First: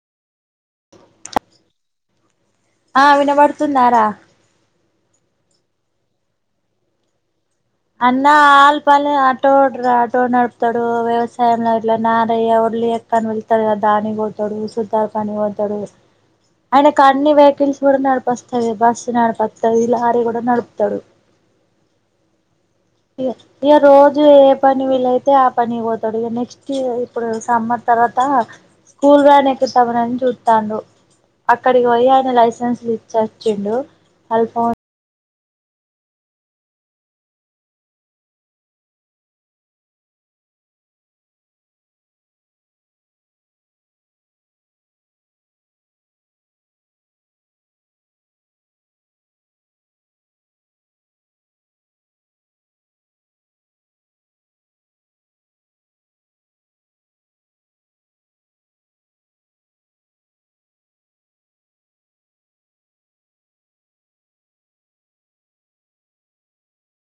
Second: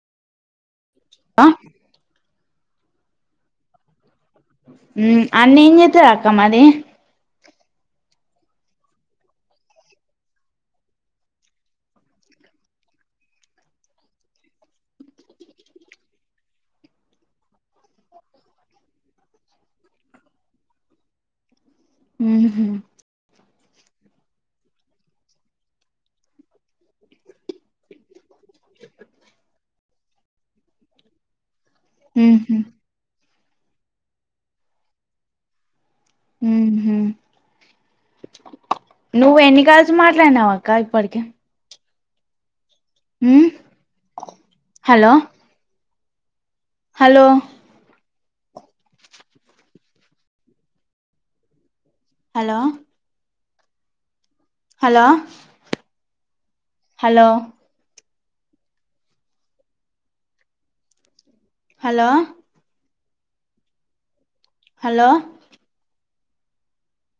ఆ ఆ వినబడుతున్నారా అన్ని అంజిస్తారు అక్క మరి అన్న ఆలపలి ఆటో ఆటో నడుపుతాడు వ్యవసాయంలో ఇట్లా నారయ్య ఒడ్లి ఎక్కని వెళ్తాడు కదా దానికి పోతాడు సుతార్ పని పోతాడు ఆయన అన్ని వెహికల్స్ కూడా నడిపస్తాది బస్సు నడిపస్తాది లారీ కూడా నడుపుతాడు హ ఇక ఇక రోజు ఏ పని వీలైతే ఆ పని పోతాడు ఇక నెక్స్ట్ ఇప్పుడు సమ్మర్ తర్వాత స్కూల్ వంట ఎక్కిటన్ తాండుడు అక్కడికి పోయి ఆయన ఉహు లైసెన్స్ లు ఇచ్చారు చెెండు అల్ప హ హ నువ్వు ఎన్నికల్సి మాట్లాడినావ అక్క ఇప్పటిక మ్ hello hello hello hello hello hello hello